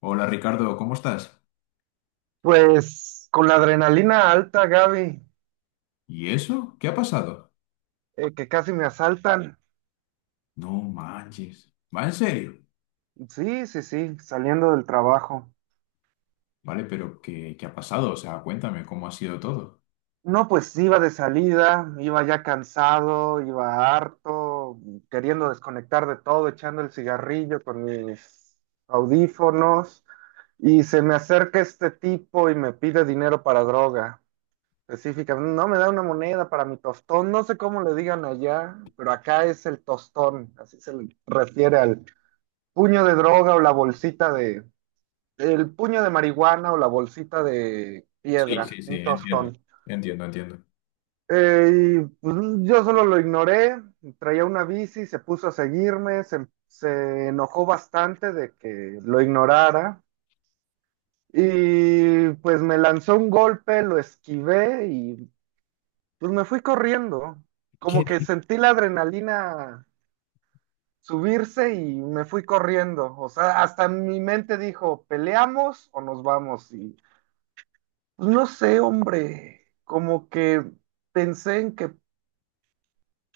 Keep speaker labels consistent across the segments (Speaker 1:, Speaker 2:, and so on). Speaker 1: Hola Ricardo, ¿cómo estás?
Speaker 2: Pues con la adrenalina alta, Gaby,
Speaker 1: ¿Y eso? ¿Qué ha pasado?
Speaker 2: que casi me asaltan.
Speaker 1: No manches. ¿Va en serio?
Speaker 2: Sí, sí, sí, saliendo del trabajo.
Speaker 1: Vale, pero ¿qué ha pasado. O sea, cuéntame cómo ha sido todo.
Speaker 2: No, pues iba de salida, iba ya cansado, iba harto, queriendo desconectar de todo, echando el cigarrillo con mis audífonos, y se me acerca este tipo y me pide dinero para droga. Específicamente, no me da una moneda para mi tostón, no sé cómo le digan allá, pero acá es el tostón, así se le refiere al puño de droga o la bolsita de, el puño de marihuana o la bolsita de
Speaker 1: Sí,
Speaker 2: piedra,
Speaker 1: sí, sí,
Speaker 2: un
Speaker 1: entiendo.
Speaker 2: tostón.
Speaker 1: Entiendo, entiendo.
Speaker 2: Eh, y pues, yo solo lo ignoré, traía una bici, se puso a seguirme, se enojó bastante de que lo ignorara y pues me lanzó un golpe, lo esquivé y pues me fui corriendo. Como que
Speaker 1: ¿Qué?
Speaker 2: sentí la adrenalina subirse y me fui corriendo. O sea, hasta mi mente dijo, ¿peleamos o nos vamos? Y pues, no sé, hombre, como que pensé en que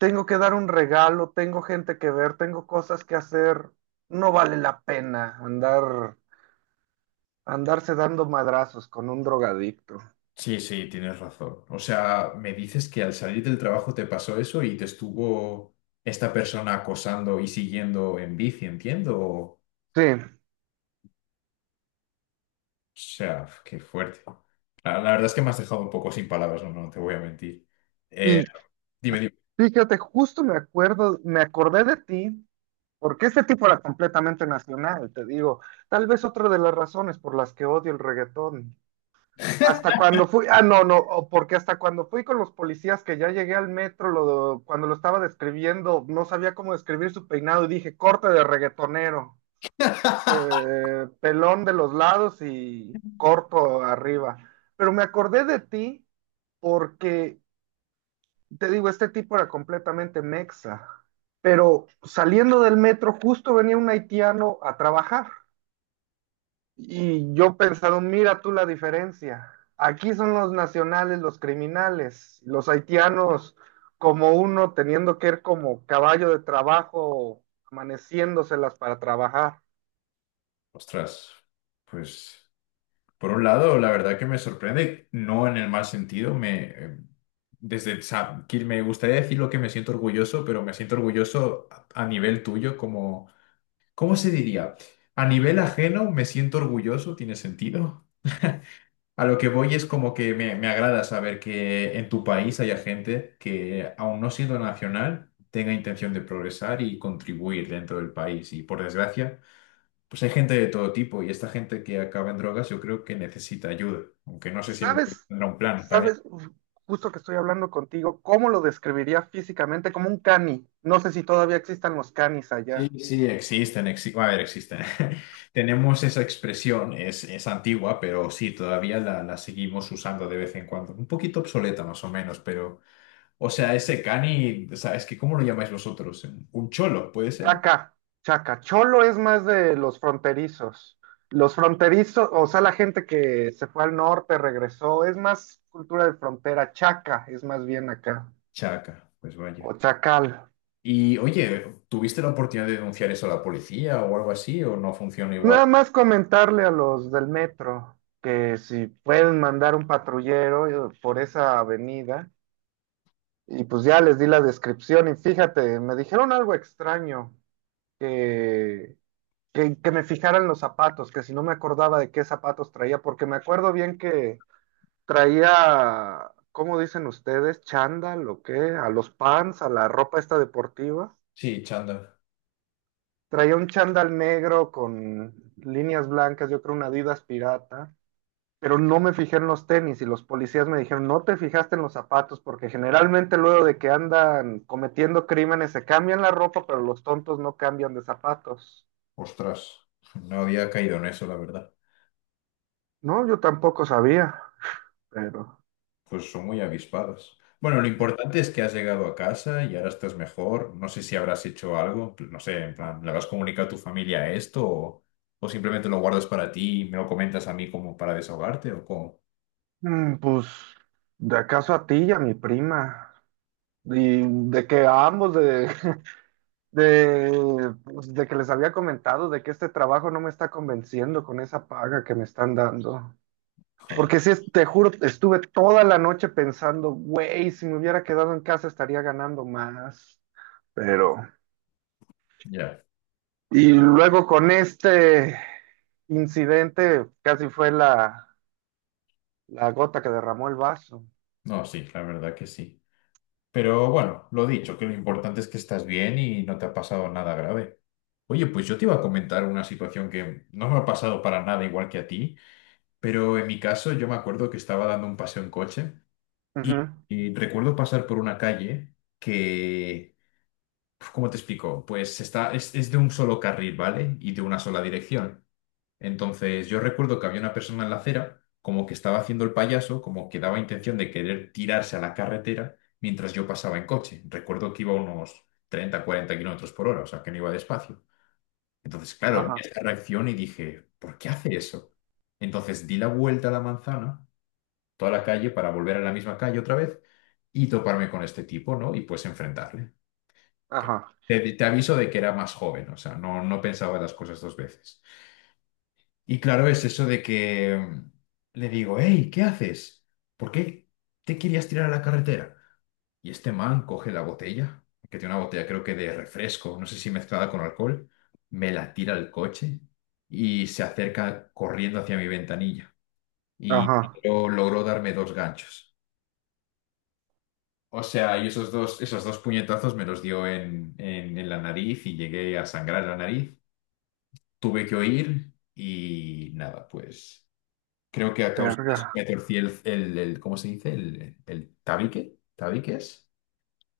Speaker 2: tengo que dar un regalo, tengo gente que ver, tengo cosas que hacer. No vale la pena andar, andarse dando madrazos con un drogadicto.
Speaker 1: Sí, sí, tienes razón. O sea, me dices que al salir del trabajo te pasó eso y te estuvo esta persona acosando y siguiendo en bici, entiendo. O
Speaker 2: Sí,
Speaker 1: sea, qué fuerte. La verdad es que me has dejado un poco sin palabras, no, no te voy a mentir. Eh,
Speaker 2: y
Speaker 1: Dime, dime.
Speaker 2: fíjate, justo me acordé de ti, porque este tipo era completamente nacional, te digo. Tal vez otra de las razones por las que odio el reggaetón. Hasta cuando fui, ah, no, no, o Porque hasta cuando fui con los policías que ya llegué al metro, cuando lo estaba describiendo, no sabía cómo describir su peinado y dije corte de reggaetonero, pelón de los lados y corto arriba. Pero me acordé de ti porque, te digo, este tipo era completamente mexa, pero saliendo del metro justo venía un haitiano a trabajar. Y yo pensando, mira tú la diferencia. Aquí son los nacionales, los criminales, los haitianos como uno teniendo que ir como caballo de trabajo, amaneciéndoselas para trabajar.
Speaker 1: Ostras, pues por un lado, la verdad que me sorprende, no en el mal sentido, me desde que me gustaría decir lo que me siento orgulloso, pero me siento orgulloso a nivel tuyo, como, ¿cómo se diría? A nivel ajeno me siento orgulloso, ¿tiene sentido? A lo que voy es como que me agrada saber que en tu país haya gente que, aun no siendo nacional, tenga intención de progresar y contribuir dentro del país. Y por desgracia, pues hay gente de todo tipo y esta gente que acaba en drogas yo creo que necesita ayuda, aunque no sé si el gobierno
Speaker 2: ¿Sabes?
Speaker 1: tendrá un plan para ello.
Speaker 2: ¿Sabes? Justo que estoy hablando contigo, ¿cómo lo describiría físicamente? Como un cani. No sé si todavía existan los canis
Speaker 1: Sí,
Speaker 2: allá.
Speaker 1: sí, existen, a ver, existen. Tenemos esa expresión, es antigua, pero sí, todavía la seguimos usando de vez en cuando. Un poquito obsoleta más o menos, pero, o sea, ese cani, o sea, es que ¿cómo lo llamáis vosotros? Un cholo, puede ser.
Speaker 2: Chaca, chaca. Cholo es más de los fronterizos. Los fronterizos, o sea, la gente que se fue al norte, regresó, es más cultura de frontera. Chaca es más bien acá.
Speaker 1: Chaca, pues vaya.
Speaker 2: O chacal.
Speaker 1: Y oye, ¿tuviste la oportunidad de denunciar eso a la policía o algo así o no funciona igual?
Speaker 2: Nada más comentarle a los del metro que si pueden mandar un patrullero por esa avenida. Y pues ya les di la descripción y fíjate, me dijeron algo extraño, que, que me fijaran los zapatos, que si no me acordaba de qué zapatos traía, porque me acuerdo bien que traía, ¿cómo dicen ustedes? ¿Chándal o qué? A los pants, a la ropa esta deportiva.
Speaker 1: Sí, chanda.
Speaker 2: Traía un chándal negro con líneas blancas, yo creo una Adidas pirata, pero no me fijé en los tenis y los policías me dijeron, no te fijaste en los zapatos porque generalmente luego de que andan cometiendo crímenes se cambian la ropa, pero los tontos no cambian de zapatos.
Speaker 1: Ostras, no había caído en eso, la verdad.
Speaker 2: No, yo tampoco sabía, pero...
Speaker 1: Pues son muy avispadas. Bueno, lo importante es que has llegado a casa y ahora estás mejor. No sé si habrás hecho algo, no sé, en plan, ¿le vas a comunicar a tu familia esto, o simplemente lo guardas para ti y me lo comentas a mí como para desahogarte o cómo?
Speaker 2: pues, ¿de acaso a ti y a mi prima? Y de que a ambos, de, pues, de que les había comentado de que este trabajo no me está convenciendo con esa paga que me están dando.
Speaker 1: Joder,
Speaker 2: Porque si te juro, estuve toda la noche pensando, güey, si me hubiera quedado en casa estaría ganando más. Pero,
Speaker 1: ya.
Speaker 2: y luego con este incidente casi fue la, la gota que derramó el vaso.
Speaker 1: No, sí, la verdad que sí. Pero bueno, lo dicho, que lo importante es que estás bien y no te ha pasado nada grave. Oye, pues yo te iba a comentar una situación que no me ha pasado para nada igual que a ti. Pero en mi caso, yo me acuerdo que estaba dando un paseo en coche
Speaker 2: Ujú.
Speaker 1: y recuerdo pasar por una calle que, uf, ¿cómo te explico? Pues está, es de un solo carril, ¿vale? Y de una sola dirección. Entonces, yo recuerdo que había una persona en la acera, como que estaba haciendo el payaso, como que daba intención de querer tirarse a la carretera mientras yo pasaba en coche. Recuerdo que iba a unos 30 40 kilómetros por hora, o sea, que no iba despacio. Entonces, claro, vi
Speaker 2: Ajá,
Speaker 1: esta reacción y dije, ¿por qué hace eso? Entonces di la vuelta a la manzana, toda la calle, para volver a la misma calle otra vez y toparme con este tipo, ¿no? Y pues enfrentarle. Ok.
Speaker 2: ajá,
Speaker 1: Te aviso de que era más joven, o sea, no, no pensaba las cosas dos veces. Y claro, es eso de que le digo, hey, ¿qué haces? ¿Por qué te querías tirar a la carretera? Y este man coge la botella, que tiene una botella creo que de refresco, no sé si mezclada con alcohol, me la tira al coche y se acerca corriendo hacia mi ventanilla. Y
Speaker 2: ajá.
Speaker 1: yo logró darme dos ganchos. O sea, y esos dos puñetazos me los dio en la nariz y llegué a sangrar la nariz. Tuve que oír y nada, pues creo que a causa de eso
Speaker 2: Verga.
Speaker 1: me torcí el ¿cómo se dice? El tabique, ¿tabique es?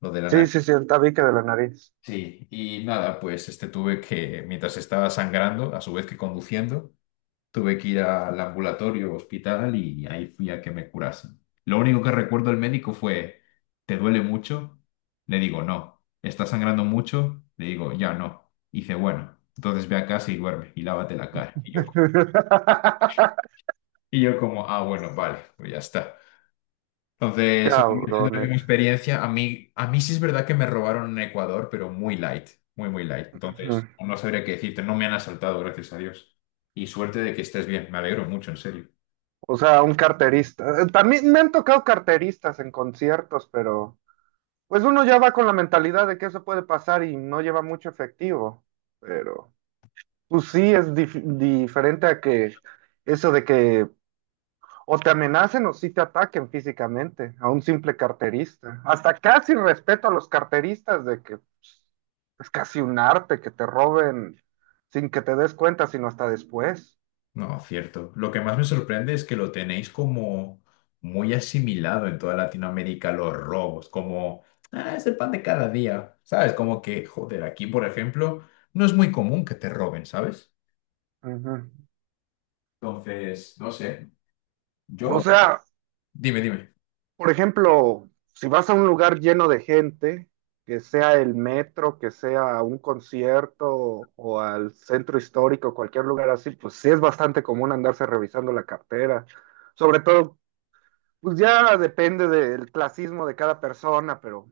Speaker 1: Lo de la
Speaker 2: Sí,
Speaker 1: nariz.
Speaker 2: sí, sí, el tabique de la nariz.
Speaker 1: Sí, y nada, pues este tuve que, mientras estaba sangrando, a su vez que conduciendo, tuve que ir al ambulatorio, hospital, y ahí fui a que me curasen. Lo único que recuerdo del médico fue, ¿te duele mucho? Le digo, no. ¿Estás sangrando mucho? Le digo, ya no. Y dice, bueno, entonces ve a casa y duerme y lávate la cara. Y yo, y yo como, ah, bueno, vale, pues ya está. Entonces, obviamente no es
Speaker 2: Cabrones.
Speaker 1: mi experiencia. A mí sí es verdad que me robaron en Ecuador, pero muy light, muy, muy light.
Speaker 2: Ujú.
Speaker 1: Entonces, no sabría qué decirte, no me han asaltado, gracias a Dios. Y suerte de que estés bien, me alegro mucho, en serio.
Speaker 2: O sea, un carterista. También me han tocado carteristas en conciertos, pero pues uno ya va con la mentalidad de que eso puede pasar y no lleva mucho efectivo. Pero pues sí es diferente a que eso de que o te amenacen o sí te ataquen físicamente a un simple carterista. Hasta casi respeto a los carteristas de que pues, es casi un arte que te roben sin que te des cuenta, sino hasta después.
Speaker 1: No, cierto. Lo que más me sorprende es que lo tenéis como muy asimilado en toda Latinoamérica, los robos, como, "Ah, es el pan de cada día, ¿sabes? Como que, joder, aquí, por ejemplo, no es muy común que te roben, ¿sabes?
Speaker 2: Ujú.
Speaker 1: Entonces, no sé,
Speaker 2: O
Speaker 1: yo...
Speaker 2: sea,
Speaker 1: Dime, dime.
Speaker 2: por ejemplo, si vas a un lugar lleno de gente, que sea el metro, que sea un concierto o al centro histórico, cualquier lugar así, pues sí es bastante común andarse revisando la cartera. Sobre todo, pues ya depende del clasismo de cada persona, pero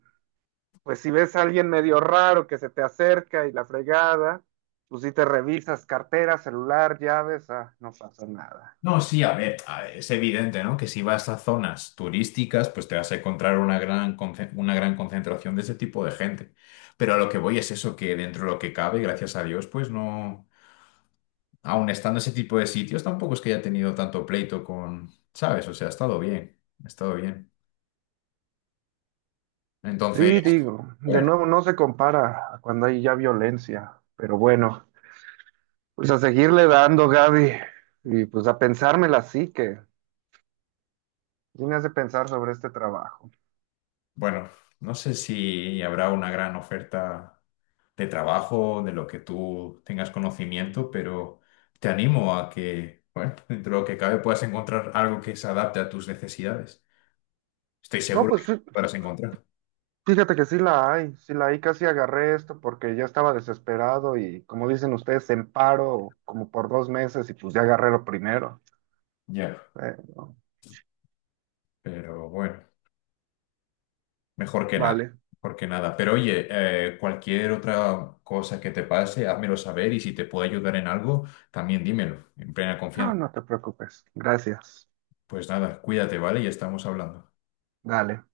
Speaker 2: pues si ves a alguien medio raro que se te acerca y la fregada, pues sí te revisas cartera, celular, llaves, ah, no pasa nada.
Speaker 1: No, sí, a ver, es evidente, ¿no? Que si vas a zonas turísticas, pues te vas a encontrar una una gran concentración de ese tipo de gente. Pero a lo que voy es eso, que dentro de lo que cabe, gracias a Dios, pues no... aun estando ese tipo de sitios, tampoco es que haya tenido tanto pleito con, ¿sabes? O sea, ha estado bien, ha estado bien. Entonces,
Speaker 2: Sí, digo, de
Speaker 1: bueno,
Speaker 2: nuevo no se compara a cuando hay ya violencia, pero bueno, pues a seguirle dando, Gaby, y pues a pensármela así que sí me hace pensar sobre este trabajo.
Speaker 1: bueno, no sé si habrá una gran oferta de trabajo, de lo que tú tengas conocimiento, pero te animo a que, bueno, dentro de lo que cabe puedas encontrar algo que se adapte a tus necesidades. Estoy
Speaker 2: No,
Speaker 1: seguro de
Speaker 2: pues
Speaker 1: que podrás encontrar.
Speaker 2: fíjate que sí la hay, casi agarré esto porque ya estaba desesperado y como dicen ustedes, en paro como por 2 meses y pues ya agarré lo primero.
Speaker 1: Ya.
Speaker 2: Pero,
Speaker 1: Pero bueno. Mejor que nada,
Speaker 2: vale,
Speaker 1: mejor que nada. Pero oye, cualquier otra cosa que te pase, házmelo saber, y si te puedo ayudar en algo, también dímelo, en plena
Speaker 2: no,
Speaker 1: confianza.
Speaker 2: no te preocupes, gracias,
Speaker 1: Pues nada, cuídate, ¿vale? Y estamos hablando.
Speaker 2: dale.